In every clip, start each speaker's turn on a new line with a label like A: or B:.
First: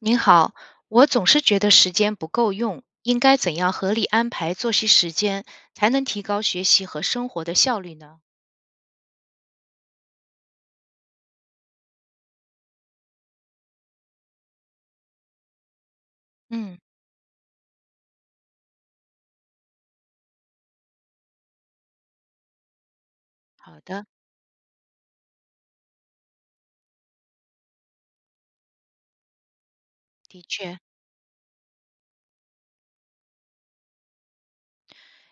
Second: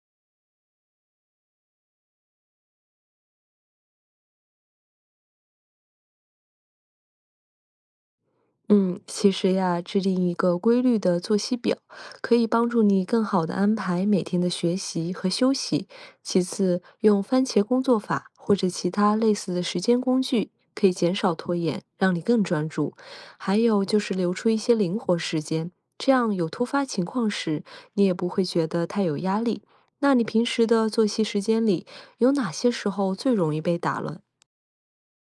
A: 您好，我总是觉得时间不够用，应该怎样合理安排作息时间，才能提高学习和生活的效率呢？
B: 嗯，其实呀，制定一个规律的作息表，可以帮助你更好的安排每天的学习和休息。其
A: 嗯，
B: 次，用番茄工作法或者其他类似的时间工具，可以减少拖延，让你更专注。还
A: 好
B: 有就
A: 的，
B: 是留出一些灵活时间，这样有突发情况时，你也不会觉得太有压力。那你
A: 的
B: 平时
A: 确，
B: 的作息时间里，有哪些时候最容易被打乱？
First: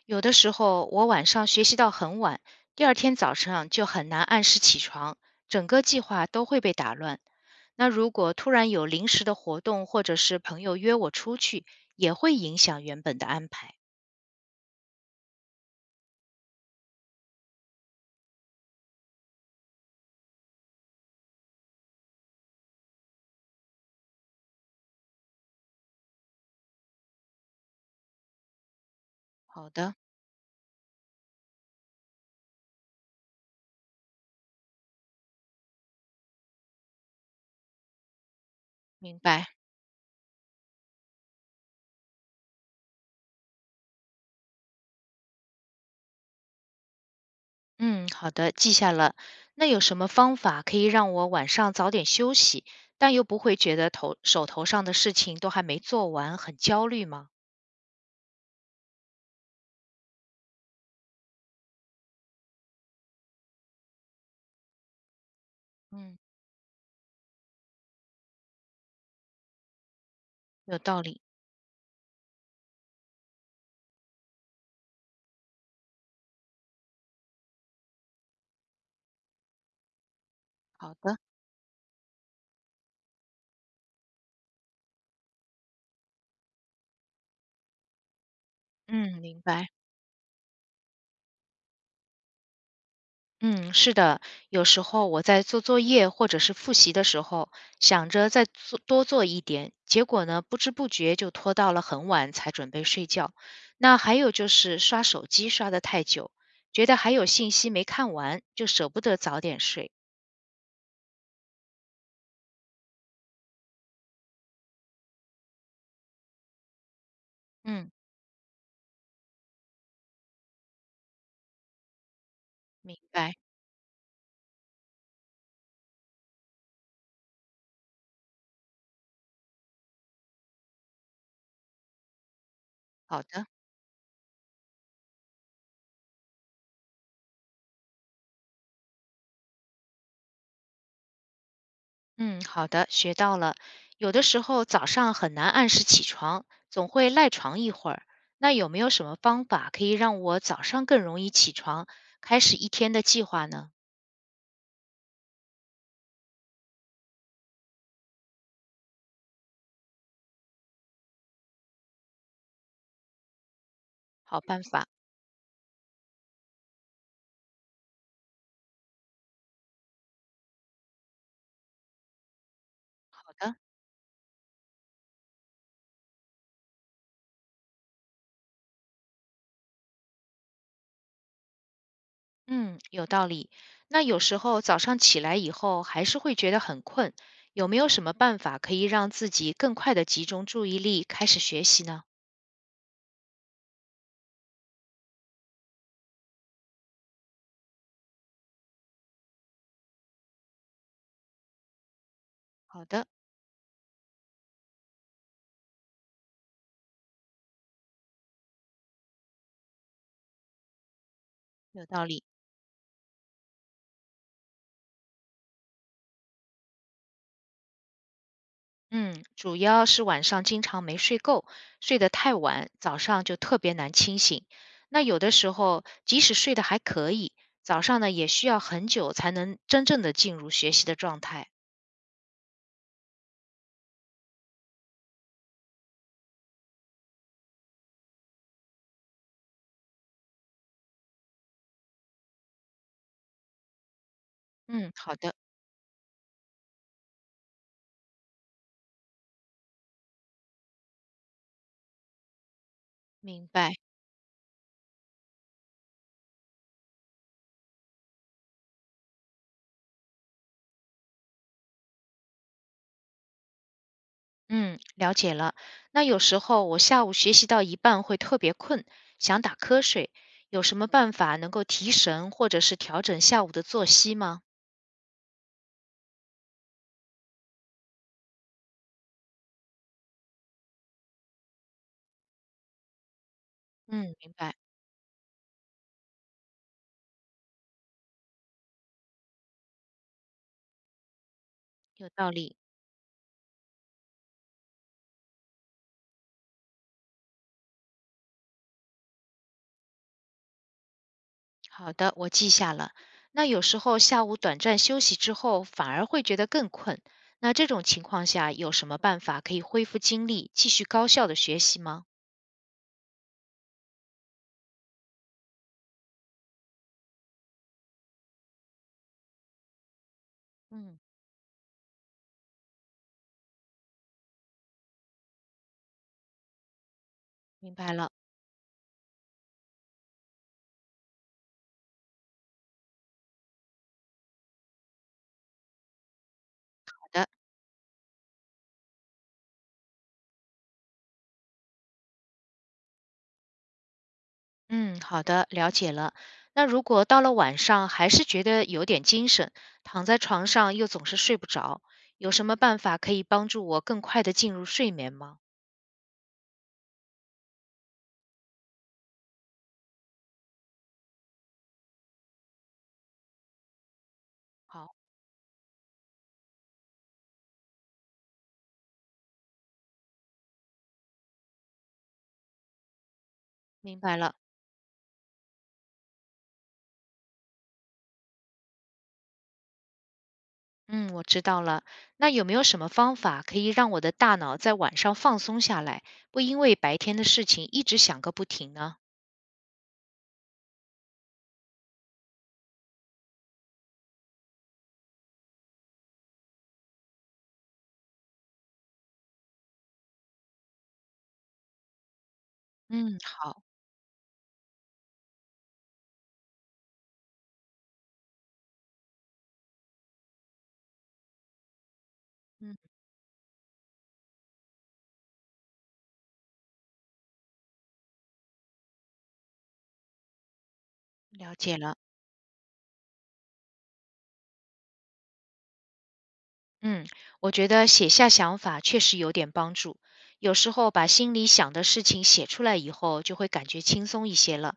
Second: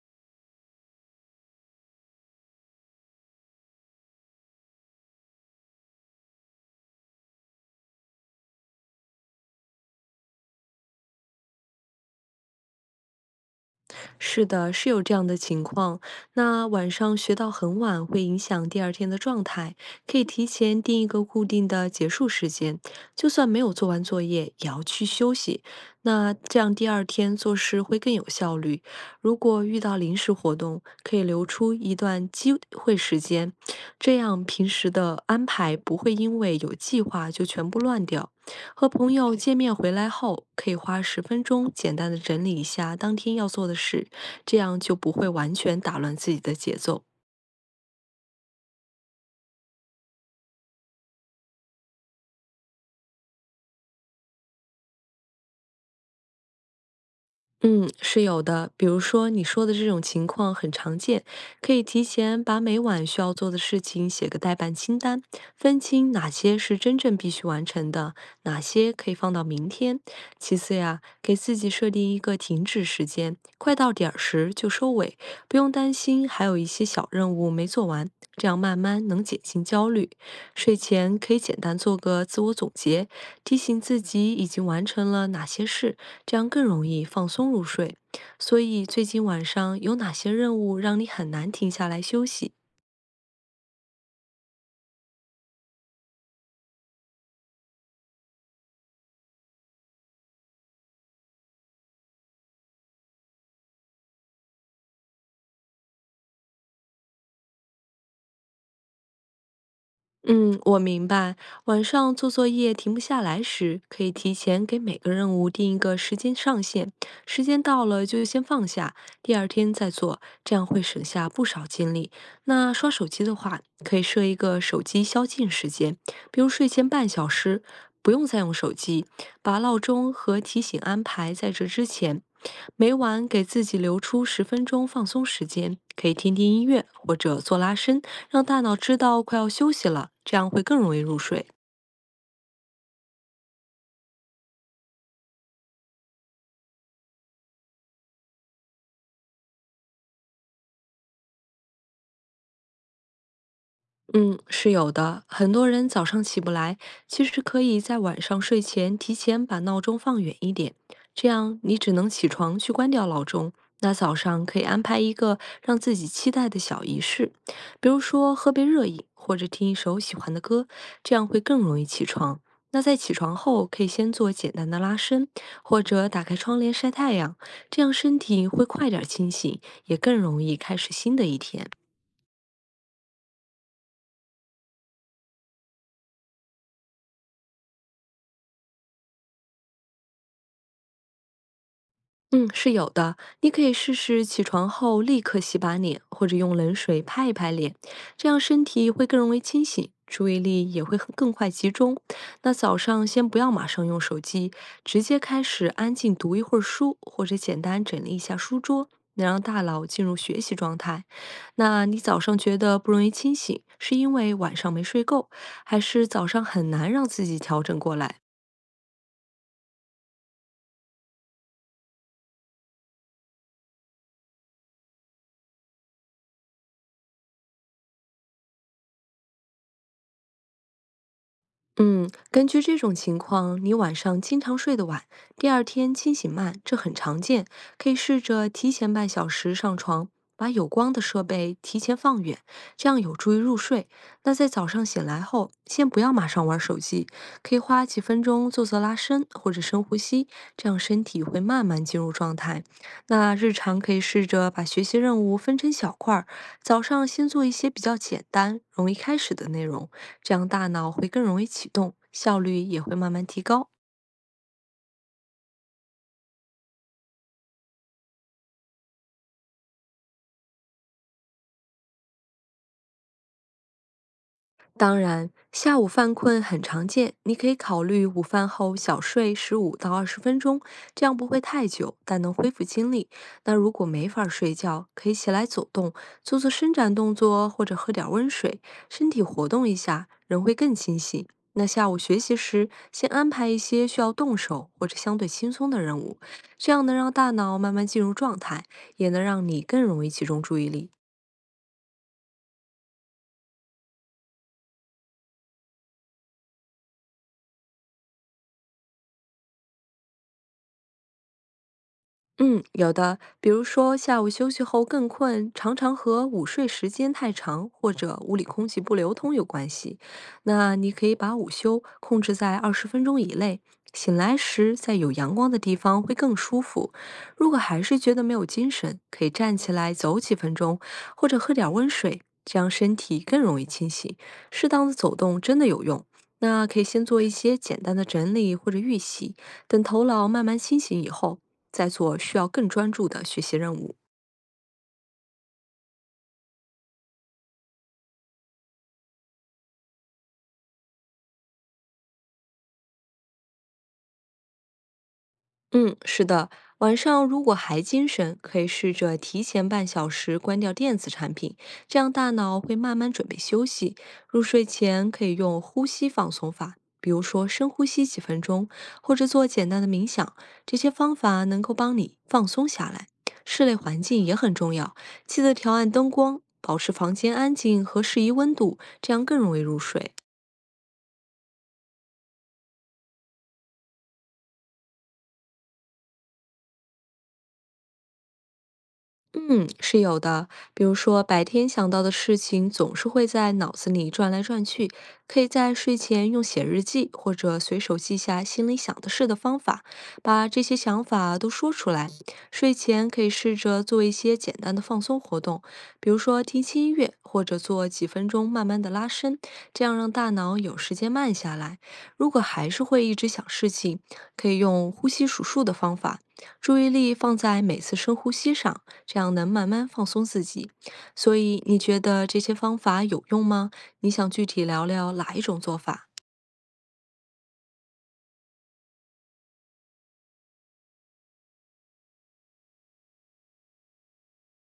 A: 有的时候我晚上学习到很晚，第二天早上就很难按时起床，整个计划都会被打乱。那如果突然有临时的活动，或者是朋友约我出去，也会影响原本的安排。
B: 是的，是有这样的情况。那晚上学到很晚会影响第二天的状态，可以提前定一个固定的结束时间，就算没有做完作业，也要去休息。那这样第二天做事会更有效率。如果
A: 好
B: 遇
A: 的，
B: 到临时活动，可以留出一段机会时间，这样平时的安排不会因为有计划就全部乱掉。和朋
A: 明
B: 友
A: 白。
B: 见面回来后，可以花十分钟简单的整理一下当天要做的事，这样就不会完全打乱自己的节奏。
A: 嗯，好的，记下了。那有什么方法可以让我晚上早点休息，但又不会觉得头手头上的事情都还没做完，很焦虑吗？
B: 嗯，是有的。比如说你说的这种情况很常见，可以提前把每晚需要做的事情写个待办清单，分清
A: 嗯，
B: 哪些是真正必须完成的，哪些可以放到明天。其次
A: 有道
B: 呀，
A: 理。
B: 给自己设定一个停止时间，快到点儿时就收尾，不用担心还有一些小任务没做完，这样慢慢能减轻焦虑。睡
A: 好的，
B: 前可以简单做个自我总结，提醒自己已经完成了哪些事，这样更容易放松入睡。所以，最
A: 嗯，
B: 近
A: 明
B: 晚
A: 白。
B: 上有哪些任务让你很难停下来休息？
A: 嗯，是的，有时候我在做作业或者是复习的时候，想着再做多做一点，结果呢，不知不觉就拖到了很晚才准备睡觉。那还有就是刷手机刷得太久，觉得还有信息没看完，就舍不得早点睡。
B: 嗯，我明白。晚上做作业停不下来时，可以提前给每个任务定一个时间上限，时间到
A: 嗯。
B: 了就先放下，第二天再做，这样会省下不少精力。那刷
A: 明
B: 手机
A: 白，
B: 的话，可以设一个手机宵禁时间，比如睡前半小时，不用再用手机，把闹钟和提醒安排在这之前。每
A: 好
B: 晚给
A: 的，
B: 自己留出十分钟放松时间，可以听听音乐或者做拉伸。让大脑知道快要休息了，这样会更容易入睡。
A: 嗯，好的，学到了。有的时候早上很难按时起床，总会赖床一会儿。那有没有什么方法可以让我早上更容易起床，开始一天的计划呢？
B: 嗯，是有的。很多人早上起不来，其实可以在晚上睡前提前把闹钟放远一点，这样你只能起床去关掉闹钟。那早
A: 好
B: 上可
A: 办
B: 以安
A: 法，
B: 排一个让自己期待的小仪式，比如说喝杯热饮或者听一首喜欢的歌，这样会更容易起床。那在起
A: 好
B: 床
A: 的，
B: 后，可以先做简单的拉伸，或者打开窗帘晒太阳，这样身体会快点儿清醒，也更容易开始新的一天。
A: 嗯，有道理。那有时候早上起来以后还是会觉得很困，有没有什么办法可以让自己更快的集中注意力，开始学习呢？
B: 嗯，是有的。你可以试试起床后立刻洗把脸，或者用冷水拍一拍脸，这样身体会更容易清醒，注意力也会很更快集中。那早
A: 好的，
B: 上先不要马上用手机，直接开始安静读一会儿书，或者简单整理一下书桌，能让大脑进入学习状态。
A: 有
B: 那你
A: 道
B: 早
A: 理。
B: 上觉得不容易清醒，是因为晚上没睡够，还是早上很难让自己调整过来？
A: 嗯，主要是晚上经常没睡够，睡得太晚，早上就特别难清醒。那有的时候，即使睡得还可以，早上呢也需要很久才能真正的进入学习的状态。
B: 嗯，根据这种情况，你晚上经常睡得晚，第二天清醒慢，这很常见。可以试着提前半小时上床，把有光的设备提前放远，这样有助于入睡。那在早上
A: 嗯，
B: 醒
A: 好
B: 来
A: 的，
B: 后，先不要马上玩手机，可以花几分钟做做拉伸或者深呼吸，这样身体会慢慢进入状态。那
A: 明
B: 日
A: 白。
B: 常可以试着把学习任务分成小块儿，早上先做一些比较简单、容易开始的内容，这样大脑会更容易启动，效率也会慢慢提高。
A: 嗯，了解了。那有时候我下午学习到一半会特别困，想打瞌睡，有什么办法能够提神或者是调整下午的作息吗？
B: 当然，下午犯困很常见，你可以考虑午饭后小睡15到20分钟，这样不会太久，但能恢复精力。那如果没
A: 嗯，
B: 法儿
A: 明白，
B: 睡觉，可以起来走动，做做伸展动作，或者喝点儿温水，身体活动一下，人会更清醒。那下午
A: 有
B: 学
A: 道
B: 习
A: 理。
B: 时，先安排一些需要动手或者相对轻松的任务，这样能让大脑慢慢进入状态，也能让你更容易集中注意力。
A: 好的，我记下了。那有时候下午短暂休息之后，反而会觉得更困。那这种情况下，有什么办法可以恢复精力，继续高效的学习吗？
B: 嗯，有的，比如说下午休息后更困，常常和午睡时间太长或者屋里空气不流通有关系。那你
A: 嗯，
B: 可以把午休控制在二十分钟以内，醒来时在有阳光的地方会更舒服。如果
A: 明
B: 还
A: 白。
B: 是
A: 了，
B: 觉得没有精神，可以站起来走几分钟，或者喝点温水，这样身体更容易清醒。适当的走动真的有用。那可以先
A: 好
B: 做
A: 的，
B: 一些简单的整理或者预习，等头脑慢慢清醒以后。在做需要更专注的学习任务。
A: 嗯，好的，了解了。那如果到了晚上还是觉得有点精神，躺在床上又总是睡不着，有什么办法可以帮助我更快的进入睡眠吗？
B: 嗯，是的，晚上如果还精神，可以试着提前半小时关掉电子产品，这样大脑会慢慢准备休息。入睡
A: 好，
B: 前可以用呼吸放松法，比如说深呼吸几分钟，或者做简单的冥想，这些方法能够帮你放松下来。室内
A: 明
B: 环
A: 白
B: 境
A: 了。
B: 也很重要，记得调暗灯光，保持房间安静和适宜温度，这样更容易入睡。
A: 嗯，我知道了。那有没有什么方法可以让我的大脑在晚上放松下来，不因为白天的事情一直想个不停呢？
B: 嗯，是有的。比如说，白天想到的事情总是会在脑子里转来转去，可以在睡前用写日记或者随手记下心里想的事的方法，把这些想法都说出来。睡前
A: 嗯，
B: 可以试
A: 好，
B: 着做一些简单的放松活动，比如说听轻音乐，或者做几分钟慢慢的拉伸，这样让大脑有时间慢下来。如果还
A: 嗯，
B: 是会一直想事情，可以用呼吸数数的方法，注意力放在每次深呼吸上。这样能慢慢放松自己。所
A: 了
B: 以
A: 解
B: 你
A: 了。
B: 觉得这些方法有用吗？你想具体聊聊哪一种做法？
A: 嗯，我觉得写下想法确实有点帮助。有时候把心里想的事情写出来以后，就会感觉轻松一些了。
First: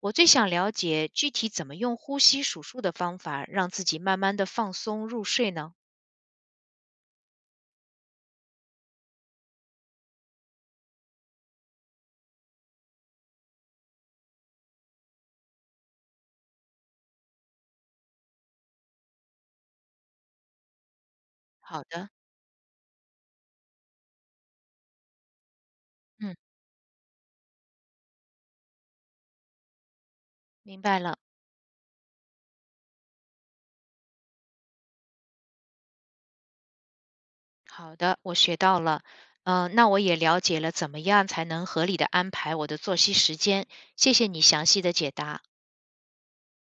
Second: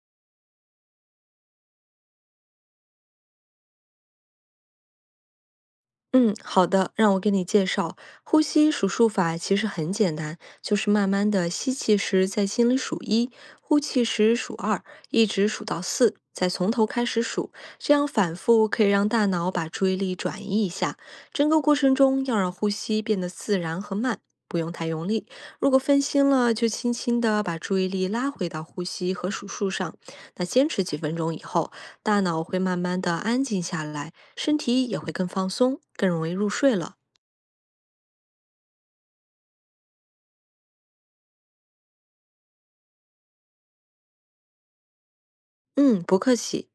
A: 我最想了解具体怎么用呼吸数数的方法，让自己慢慢的放松入睡呢？
B: 嗯，好的，让我给你介绍，呼吸数数法其实很简单，就是慢慢的吸气时在心里数一，呼气时数二，一直数到四，再从头开始数，这样反复可以让大脑把注意力转移一下。整个过
A: 好
B: 程
A: 的，
B: 中要让呼吸变得自然和慢，不用太用力。如果分心
A: 嗯，
B: 了，就轻轻的把注意力拉回到呼吸和数数上。那坚
A: 明
B: 持几
A: 白
B: 分
A: 了。
B: 钟以后，大脑会慢慢的安静下来，身体也会更放松，更容易入睡了。
A: 好的，我学到了。嗯、那我也了解了怎么样才能合理的安排我的作息时间。谢谢你详细的解答。
B: 嗯，不客气。